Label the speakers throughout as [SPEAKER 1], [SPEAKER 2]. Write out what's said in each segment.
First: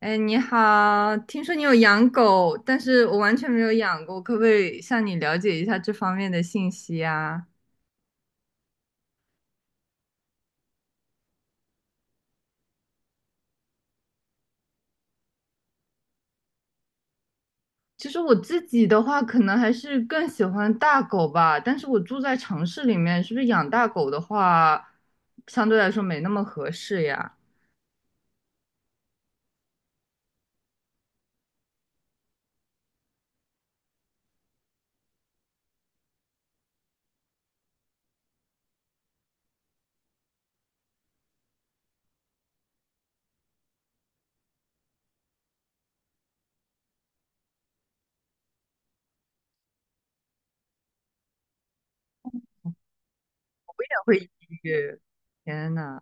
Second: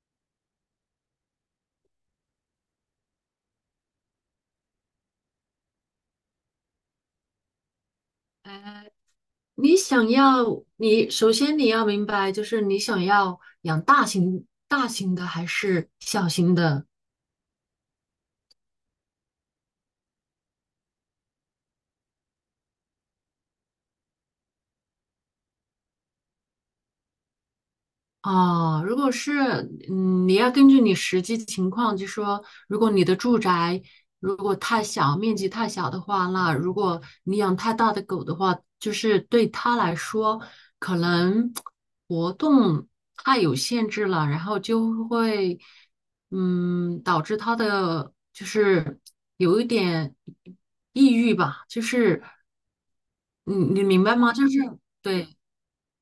[SPEAKER 1] 哎，你好，听说你有养狗，但是我完全没有养过，可不可以向你了解一下这方面的信息啊？
[SPEAKER 2] 呃，你想要，你首先你要明白，就是你想要养大型的还是小型的。
[SPEAKER 1] 其实我自己的话，可能还是更喜欢大狗吧，但是我住在城市里面，是不是养大狗的话，相对来说没那么合适呀？
[SPEAKER 2] 哦，如果是，你要根据你实际情况，就说，如果你的住宅如果太小，面积太小的话，那如果你养太大的狗的话，就是对它来说，可能活动太有限制了，然后就会，导致它的就是有一点抑郁吧，就是你
[SPEAKER 1] 也
[SPEAKER 2] 明白
[SPEAKER 1] 会抑
[SPEAKER 2] 吗？就是。
[SPEAKER 1] 郁。
[SPEAKER 2] 对，
[SPEAKER 1] 天呐，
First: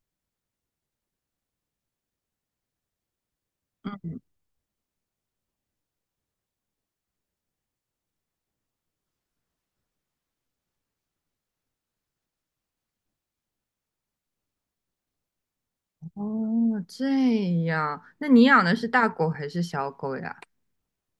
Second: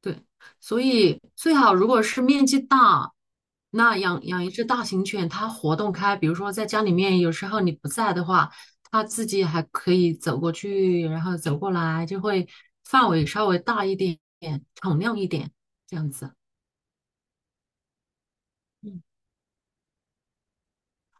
[SPEAKER 2] 对，所以最好如果是面积大，那
[SPEAKER 1] 嗯。
[SPEAKER 2] 养一只大型犬，它活动开，比如说在家里面，有时候你不在的话，它自己还可以走过去，然后走过来，就会范围稍微大一点，敞亮一点，这样子。
[SPEAKER 1] 哦，这样，那你养的是
[SPEAKER 2] 嗯，
[SPEAKER 1] 大狗还是小狗呀？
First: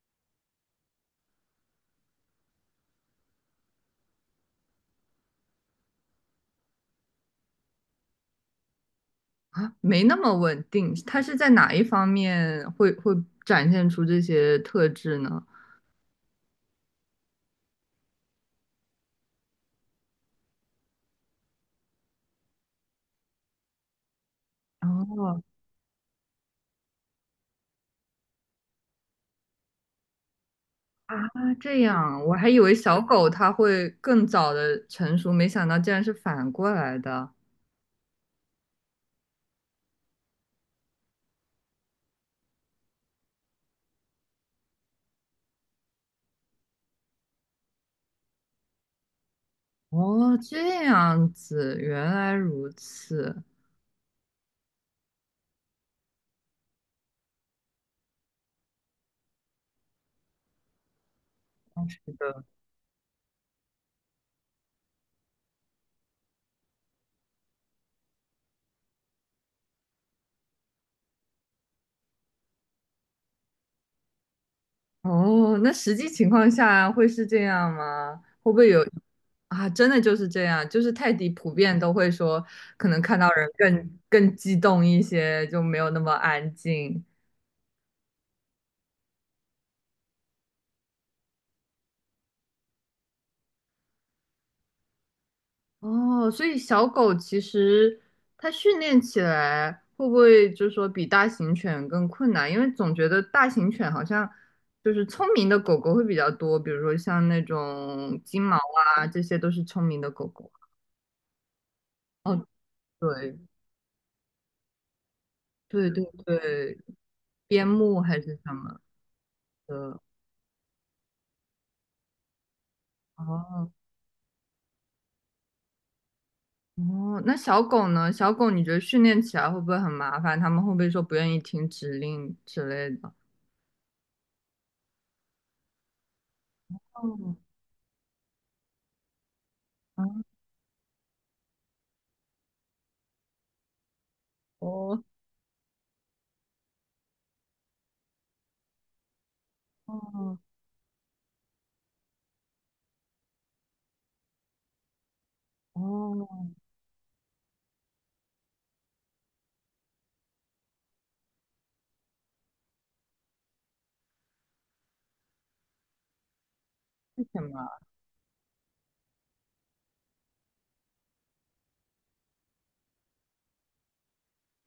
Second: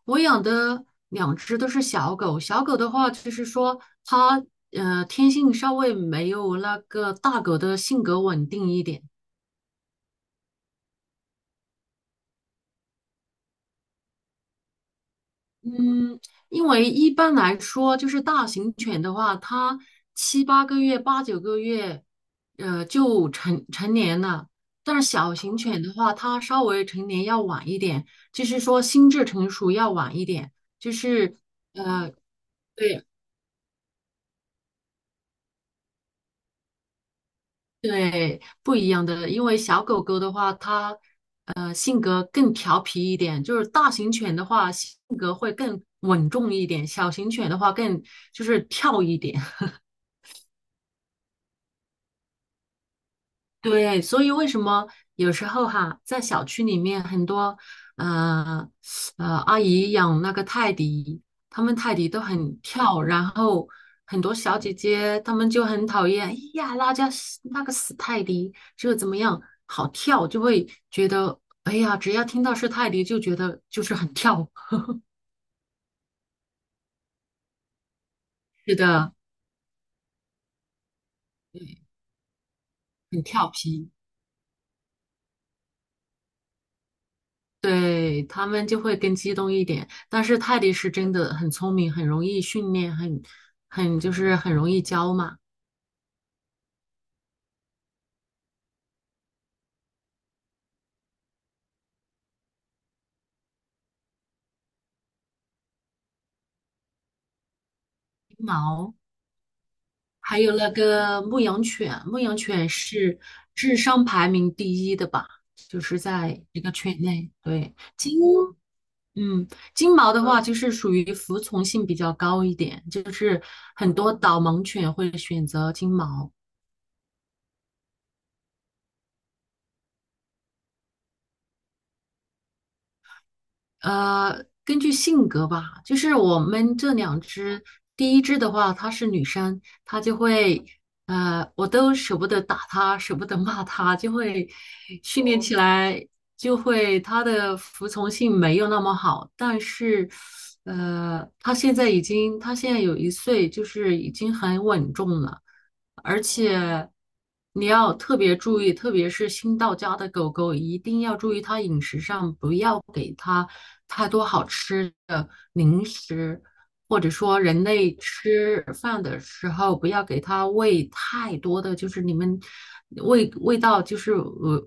[SPEAKER 2] 我养的两只都是小狗，小狗的话就是说它天性稍微没有那个大狗的性格稳定一点。
[SPEAKER 1] 啊，没那么稳定，它是在哪一方面会展现出这些特质呢？
[SPEAKER 2] 嗯，因为一般来说，就是大型犬的话，它7、8个月、8、9个月，就成年了。但是小
[SPEAKER 1] 哦，
[SPEAKER 2] 型犬的话，它稍微成年要晚一点，就是说心智成熟要晚一点，就
[SPEAKER 1] 啊，
[SPEAKER 2] 是
[SPEAKER 1] 这
[SPEAKER 2] 呃，
[SPEAKER 1] 样，我还以为小
[SPEAKER 2] 对
[SPEAKER 1] 狗它会更早的成熟，没想到竟然是反过来的。
[SPEAKER 2] 对，不一样的。因为小狗狗的话，它性格更调皮一点，就是大型犬的话性格会更稳重一点，小型犬的话更就是跳一点。
[SPEAKER 1] 哦，这样子，原来如此。
[SPEAKER 2] 对，所以为什么有时候哈，在小区里面很多呃阿姨养那个泰迪，他们
[SPEAKER 1] 哦
[SPEAKER 2] 泰迪
[SPEAKER 1] 是
[SPEAKER 2] 都
[SPEAKER 1] 的。
[SPEAKER 2] 很跳，然后很多小姐姐她们就很讨厌，哎呀，那家死那个死泰迪就怎么样，好跳，就会觉得哎呀，只要听到是泰迪就觉得就是很跳，
[SPEAKER 1] 哦，那实际情况下会是这样吗？会不 会
[SPEAKER 2] 是
[SPEAKER 1] 有
[SPEAKER 2] 的，
[SPEAKER 1] 啊？真的就是这样，就是泰迪普遍都会说，可能看
[SPEAKER 2] 很
[SPEAKER 1] 到人
[SPEAKER 2] 调皮。
[SPEAKER 1] 更激动一些，就没有那么安静。
[SPEAKER 2] 对，他们就会更激动一点，但是泰迪是真的很聪明，很容易训练，很就是很容易教嘛。
[SPEAKER 1] 哦，所以小狗其实它训练起来会不会就是说比大型犬更困难？因为总觉得大型犬好像就是聪明的狗狗会比较多，比如说像那种
[SPEAKER 2] 金
[SPEAKER 1] 金毛
[SPEAKER 2] 毛，
[SPEAKER 1] 啊，这些都是聪明的狗
[SPEAKER 2] 还
[SPEAKER 1] 狗。
[SPEAKER 2] 有那个牧羊犬，牧羊
[SPEAKER 1] 哦，
[SPEAKER 2] 犬是
[SPEAKER 1] 对
[SPEAKER 2] 智商排名第一的吧？就
[SPEAKER 1] 对
[SPEAKER 2] 是
[SPEAKER 1] 对
[SPEAKER 2] 在一个
[SPEAKER 1] 对，
[SPEAKER 2] 犬类。
[SPEAKER 1] 边
[SPEAKER 2] 对，
[SPEAKER 1] 牧
[SPEAKER 2] 金，
[SPEAKER 1] 还是什么
[SPEAKER 2] 嗯，金
[SPEAKER 1] 的。
[SPEAKER 2] 毛的话就是属于服从性比较高一点，就是
[SPEAKER 1] 哦
[SPEAKER 2] 很多导盲犬会选择金毛。
[SPEAKER 1] 哦，那小狗呢？小狗你觉得训练起来会不会很麻烦？它们会不会说不愿意听指令之类的？
[SPEAKER 2] 根据性格吧，就是我们这两
[SPEAKER 1] 哦，
[SPEAKER 2] 只，第一只的话，它是女生，它就会，我都舍不得打它，舍不得骂它，就会
[SPEAKER 1] 哦
[SPEAKER 2] 训练起来，就会它的服从性没有那么好，但是，
[SPEAKER 1] 哦。
[SPEAKER 2] 它现在已经，它现在有1岁，就是已经很稳重了。而
[SPEAKER 1] 哦，
[SPEAKER 2] 且你要特别注意，特别是新到家的狗狗，一定要注意它饮食上，不要给它太多好吃的零食，或者
[SPEAKER 1] 是
[SPEAKER 2] 说
[SPEAKER 1] 什么？
[SPEAKER 2] 人类吃饭的时候，不要给它喂太多的，就是你们味道就是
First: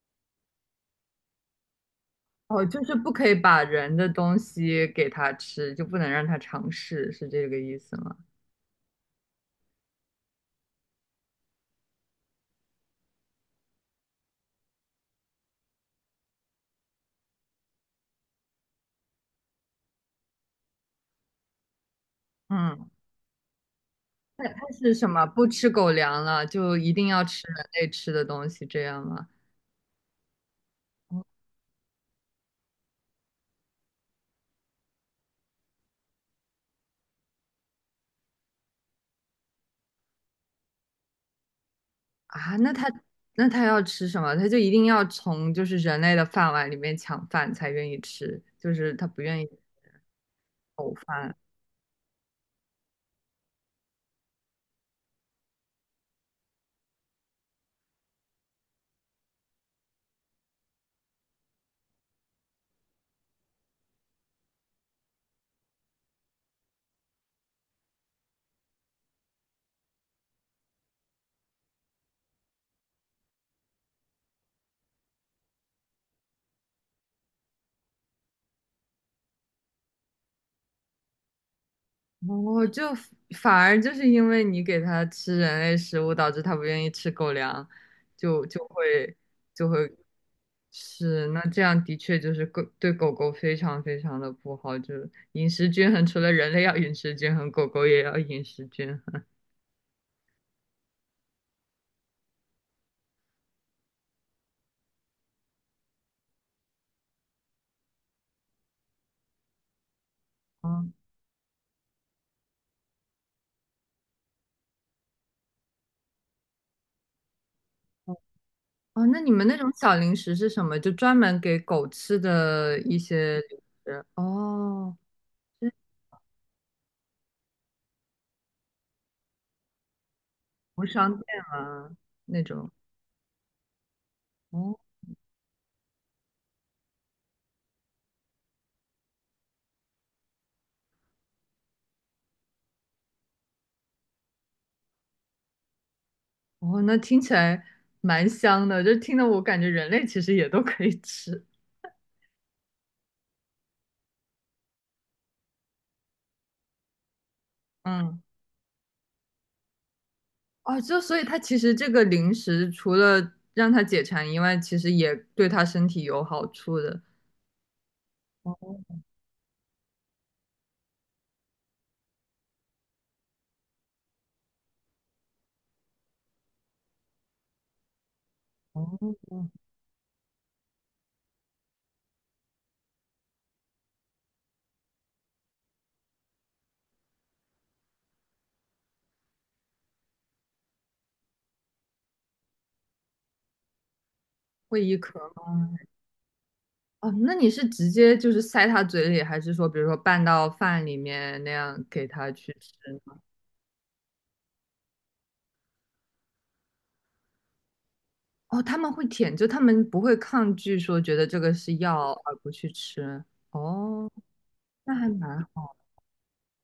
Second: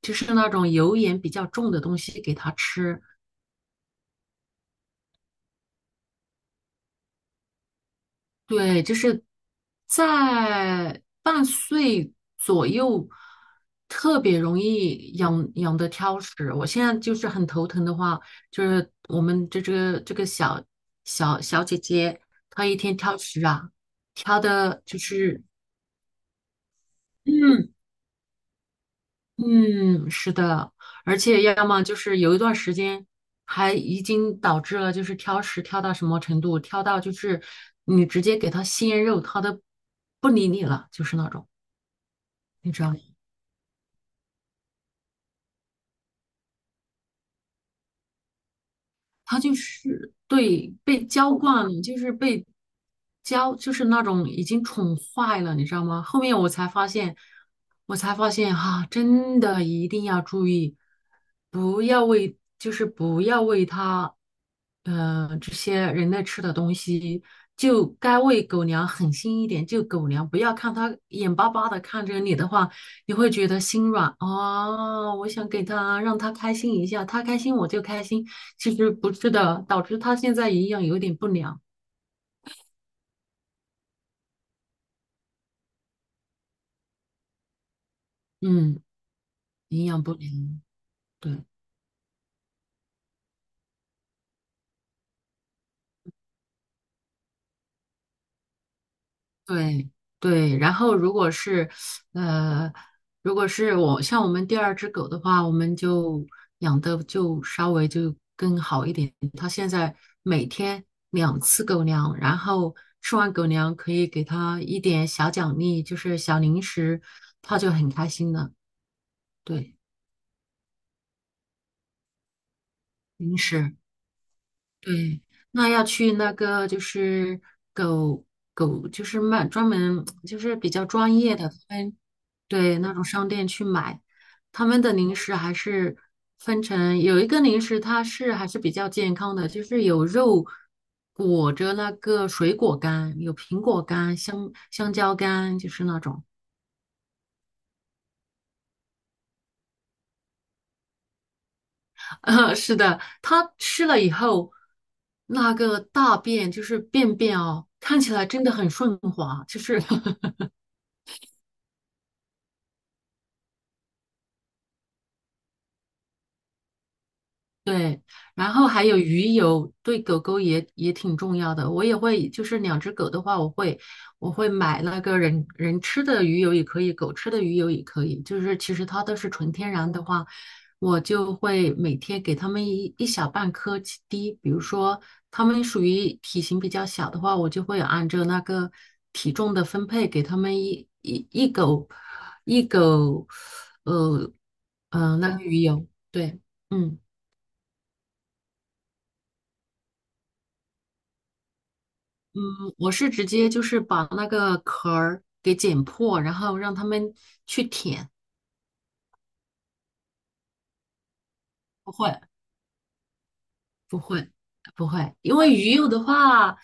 [SPEAKER 2] 就是那种油盐比较重的东西给它
[SPEAKER 1] 哦，就是
[SPEAKER 2] 吃，
[SPEAKER 1] 不可以把人的东西给他吃，就不能让他尝试，是这个意思吗？
[SPEAKER 2] 对，就是在半岁左右，特别容易养的挑食。我现在就是很头疼的话，就是我们这个小姐姐，她一
[SPEAKER 1] 嗯，
[SPEAKER 2] 天挑食啊，挑
[SPEAKER 1] 它
[SPEAKER 2] 的
[SPEAKER 1] 是
[SPEAKER 2] 就
[SPEAKER 1] 什么？
[SPEAKER 2] 是。
[SPEAKER 1] 不吃狗粮了，就一定要吃人
[SPEAKER 2] 嗯，
[SPEAKER 1] 类吃的东西，这样吗？
[SPEAKER 2] 嗯，是的，而且要么就是有一段时间，还已经导致了就是挑食挑到什么程度，挑到就是你直接给他鲜肉，他都不理你了，就是那种，
[SPEAKER 1] 啊，那
[SPEAKER 2] 你知
[SPEAKER 1] 它
[SPEAKER 2] 道吗？
[SPEAKER 1] 那它要吃什么？它就一定要从就是人类的饭碗里面抢饭才愿意吃，就是它不
[SPEAKER 2] 他
[SPEAKER 1] 愿意。
[SPEAKER 2] 就是对
[SPEAKER 1] 狗
[SPEAKER 2] 被娇
[SPEAKER 1] 饭。
[SPEAKER 2] 惯了，就是被娇，就是那种已经宠坏了，你知道吗？后面我才发现，我才发现哈、真的一定要注意，不要喂，就是不要喂它，这些人类吃的东西，就该喂狗粮，狠心一点，就狗粮，不要看它眼巴巴的看着你的话，你会觉得心软啊，我想给它，让它开心一下，它开心我就开心。其实不是的，导致它现在营养有点不良。
[SPEAKER 1] 哦，就反而就是因为你给它吃人类食物，导致它不愿意吃狗粮，就就
[SPEAKER 2] 嗯，
[SPEAKER 1] 会就
[SPEAKER 2] 营
[SPEAKER 1] 会
[SPEAKER 2] 养不良，
[SPEAKER 1] 是，那
[SPEAKER 2] 对
[SPEAKER 1] 这样的确就是狗对狗狗非常非常的不好，就是饮食均衡，除了人类要饮食均衡，狗狗也要饮食均衡。
[SPEAKER 2] 对对。然后如果是呃，如果是我像我们第二只狗的话，我们就养的就稍微就更好一点。它现在每天
[SPEAKER 1] 哦
[SPEAKER 2] 2次狗粮，然后吃完狗粮可以给它一点小奖励，就是小零食，它就很开
[SPEAKER 1] 哦，
[SPEAKER 2] 心了。
[SPEAKER 1] 哦那你们那种
[SPEAKER 2] 对，
[SPEAKER 1] 小零食是什么？就专门给狗吃的一
[SPEAKER 2] 零
[SPEAKER 1] 些零
[SPEAKER 2] 食。
[SPEAKER 1] 食？哦，
[SPEAKER 2] 对，那
[SPEAKER 1] 是
[SPEAKER 2] 要去那个就是狗狗，就是卖专门就是比较
[SPEAKER 1] 物商
[SPEAKER 2] 专业
[SPEAKER 1] 店
[SPEAKER 2] 的，
[SPEAKER 1] 啊
[SPEAKER 2] 分，
[SPEAKER 1] 那种？
[SPEAKER 2] 对那种商店去买，他
[SPEAKER 1] 哦。
[SPEAKER 2] 们的零食还是分成有一个零食它是还是比较健康的，就是有肉裹着那个水果干，有苹果干、香蕉干，就是那种。
[SPEAKER 1] 哦，那听起来蛮香的，就听得我感觉人类其实也都可以吃。
[SPEAKER 2] 是的，它吃了以后，那个大便就是便便哦，看起
[SPEAKER 1] 嗯，
[SPEAKER 2] 来真的很顺滑，就是
[SPEAKER 1] 哦，就所以它其实这个零食除了让它解馋以外，其实也对它身体有好处的。
[SPEAKER 2] 对，然后还有
[SPEAKER 1] 哦
[SPEAKER 2] 鱼油，对狗狗也挺重要的。我也会，就是两只狗的话，我会买那个人吃的鱼油也可以，狗吃的鱼油也可以。就是其实
[SPEAKER 1] 哦，
[SPEAKER 2] 它都是纯天然的话，我就会每天给它们一小半颗起滴。比如说它们属于体型比较小的话，我就会按照那个体重的分配给它们一狗一狗，呃
[SPEAKER 1] 会一
[SPEAKER 2] 那
[SPEAKER 1] 壳
[SPEAKER 2] 个鱼
[SPEAKER 1] 吗？
[SPEAKER 2] 油，对。嗯。
[SPEAKER 1] 哦，那你是直接就是塞它嘴里，还是说比如说拌到饭里面那样给它去吃
[SPEAKER 2] 嗯，我是
[SPEAKER 1] 呢？
[SPEAKER 2] 直接就是把那个壳儿给剪破，然后让他们去舔。
[SPEAKER 1] 哦，他们会舔，就他们不会抗拒说觉得这个是
[SPEAKER 2] 不
[SPEAKER 1] 药
[SPEAKER 2] 会，
[SPEAKER 1] 而不去吃。
[SPEAKER 2] 不
[SPEAKER 1] 哦，
[SPEAKER 2] 会，不
[SPEAKER 1] 那还
[SPEAKER 2] 会，因
[SPEAKER 1] 蛮
[SPEAKER 2] 为
[SPEAKER 1] 好。
[SPEAKER 2] 鱼肉的话，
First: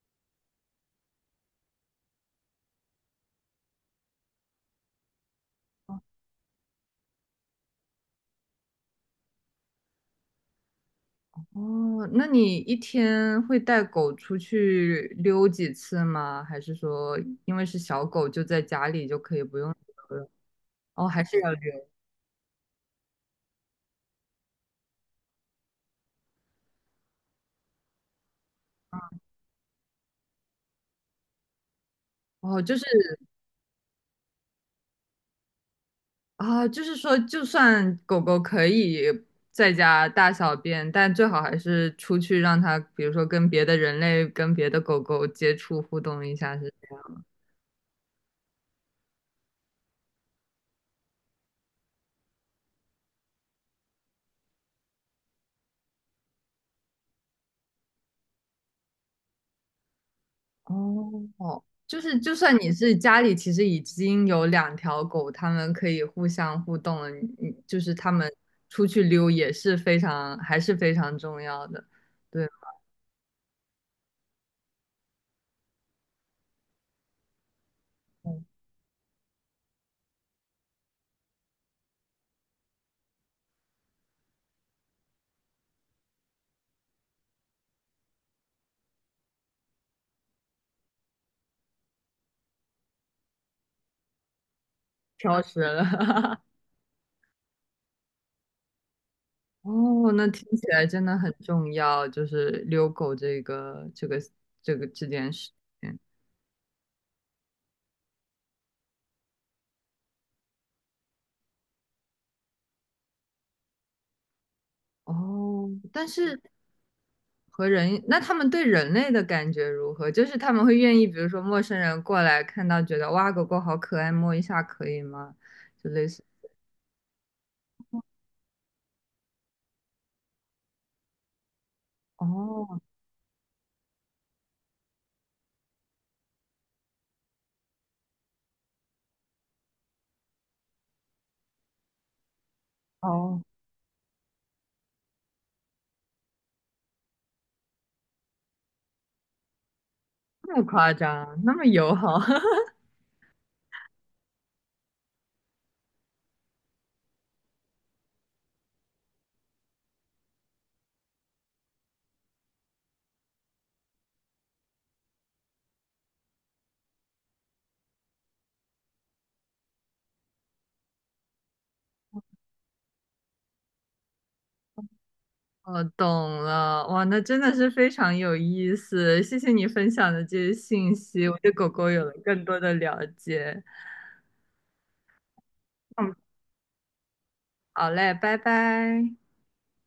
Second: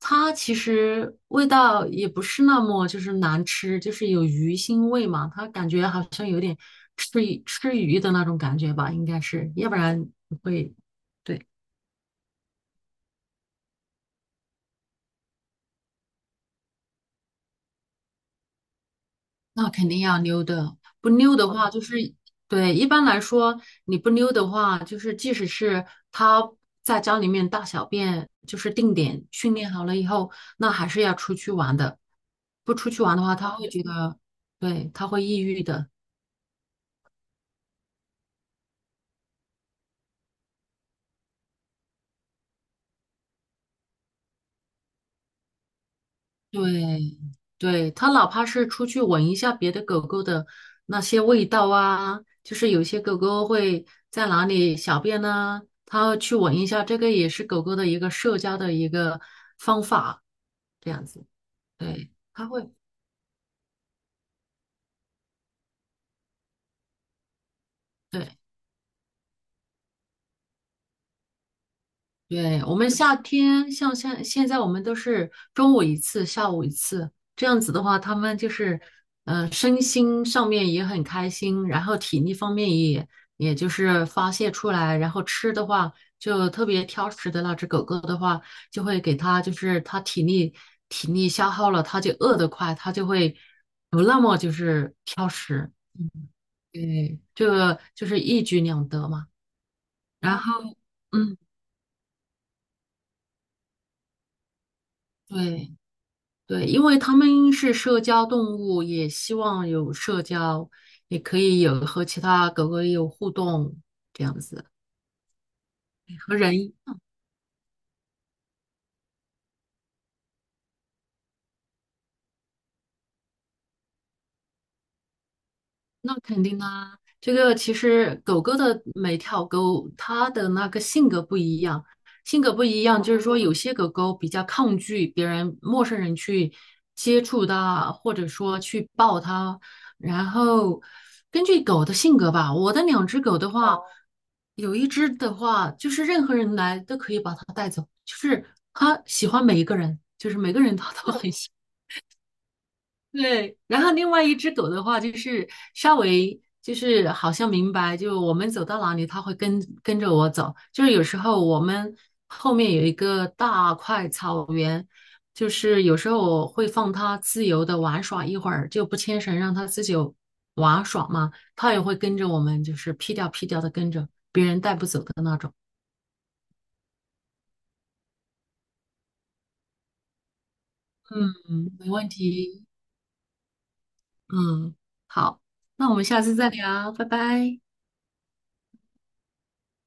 [SPEAKER 2] 它其实味道也不是那么就是难吃，就是有鱼腥味嘛，它感觉好像有点吃鱼吃鱼的那种感觉吧，应该是，要不然不会。对。
[SPEAKER 1] 哦，那你一天会带狗出去溜几次吗？还是说，因为是小狗，就在家里就可以不
[SPEAKER 2] 那
[SPEAKER 1] 用
[SPEAKER 2] 肯定
[SPEAKER 1] 溜
[SPEAKER 2] 要
[SPEAKER 1] 了？
[SPEAKER 2] 溜的，
[SPEAKER 1] 哦，
[SPEAKER 2] 不
[SPEAKER 1] 还
[SPEAKER 2] 溜
[SPEAKER 1] 是
[SPEAKER 2] 的
[SPEAKER 1] 要
[SPEAKER 2] 话就
[SPEAKER 1] 溜。
[SPEAKER 2] 是，对，一般来说你不溜的话，就是即使是它在家里面大小便，就是定点训练好了以后，那还是要出去玩的。
[SPEAKER 1] 哦，
[SPEAKER 2] 不
[SPEAKER 1] 就是
[SPEAKER 2] 出去玩的话，他会觉得，对，他会抑郁的。
[SPEAKER 1] 啊，就是说，就算狗狗可以在家大小便，但最好还是出去让它，比如说跟别的人类、跟别的狗狗接触互动一下，是这
[SPEAKER 2] 对，
[SPEAKER 1] 样。
[SPEAKER 2] 对，它哪怕是出去闻一下别的狗狗的那些味道啊，就是有些狗狗会在哪里小便呢、它去闻一下，这个也是狗狗的一个社交的一个方法。这样子，
[SPEAKER 1] 哦，就
[SPEAKER 2] 对，
[SPEAKER 1] 是就
[SPEAKER 2] 它
[SPEAKER 1] 算
[SPEAKER 2] 会，
[SPEAKER 1] 你是家里其实已经有两条狗，它们可以互相互动了，你就是它
[SPEAKER 2] 对，
[SPEAKER 1] 们出去溜也是非常还是非常重要的，对，
[SPEAKER 2] 对，我们夏天像现在我们都是中午1次，下午1次，这样子的话，他们
[SPEAKER 1] 嗯
[SPEAKER 2] 就是，身心上面也很开心，然后体力方面也就是发泄出来，然后吃的话就特别挑食的那只狗狗的话，就会给它就是它体力消耗了，它就饿得快，它就会不那么就是挑
[SPEAKER 1] 挑食
[SPEAKER 2] 食，
[SPEAKER 1] 了，
[SPEAKER 2] 对，这个就是一举两得嘛，
[SPEAKER 1] 哦，那
[SPEAKER 2] 然
[SPEAKER 1] 听起
[SPEAKER 2] 后。
[SPEAKER 1] 来真的很
[SPEAKER 2] 嗯。
[SPEAKER 1] 重要，就是遛狗这个这件事
[SPEAKER 2] 对
[SPEAKER 1] 情。
[SPEAKER 2] 对，因为它们是社交动物，也希望有社交，也可以有和其他狗狗有互动，这样子
[SPEAKER 1] 哦，但
[SPEAKER 2] 和
[SPEAKER 1] 是
[SPEAKER 2] 人
[SPEAKER 1] 和人，那他们对人类的感觉如何？就是他们会愿意，比如说陌生人过来看到，觉得哇，狗狗好可爱，摸一下可以吗？就类
[SPEAKER 2] 那
[SPEAKER 1] 似，
[SPEAKER 2] 肯定啊，这个其实狗狗的每条狗它的那个性格不一样，性格不
[SPEAKER 1] 哦
[SPEAKER 2] 一样，就是说有些狗狗比较抗拒别人、陌生人去接触它，或者说去抱它。然后根据狗的性格吧，我的两只狗
[SPEAKER 1] 哦，
[SPEAKER 2] 的话，哦有一只的话就是任何人来都可以把它带走，就是它喜欢每一个人，就是每
[SPEAKER 1] 那
[SPEAKER 2] 个
[SPEAKER 1] 么
[SPEAKER 2] 人它
[SPEAKER 1] 夸
[SPEAKER 2] 都 很
[SPEAKER 1] 张，
[SPEAKER 2] 喜
[SPEAKER 1] 那
[SPEAKER 2] 欢。
[SPEAKER 1] 么友好，
[SPEAKER 2] 对，然后另外一只狗的话，就是稍微就是好像明白，就我们走到哪里，它会跟着我走。就是有时候我们后面有一个大块草原，就是有时候我会放它自由的玩耍一会儿，就不牵绳让它自己玩耍嘛，它也会跟着我们，就是屁颠儿屁颠儿的跟着，别人带不走的那种。
[SPEAKER 1] 我懂了，哇，那真的是非常有意思，谢谢你分享的这些信息，我对狗
[SPEAKER 2] 嗯，
[SPEAKER 1] 狗
[SPEAKER 2] 没
[SPEAKER 1] 有
[SPEAKER 2] 问
[SPEAKER 1] 了更多
[SPEAKER 2] 题。
[SPEAKER 1] 的了解。
[SPEAKER 2] 嗯，好，那我们
[SPEAKER 1] 嗯，
[SPEAKER 2] 下次再聊，拜拜。
[SPEAKER 1] 好嘞，拜拜。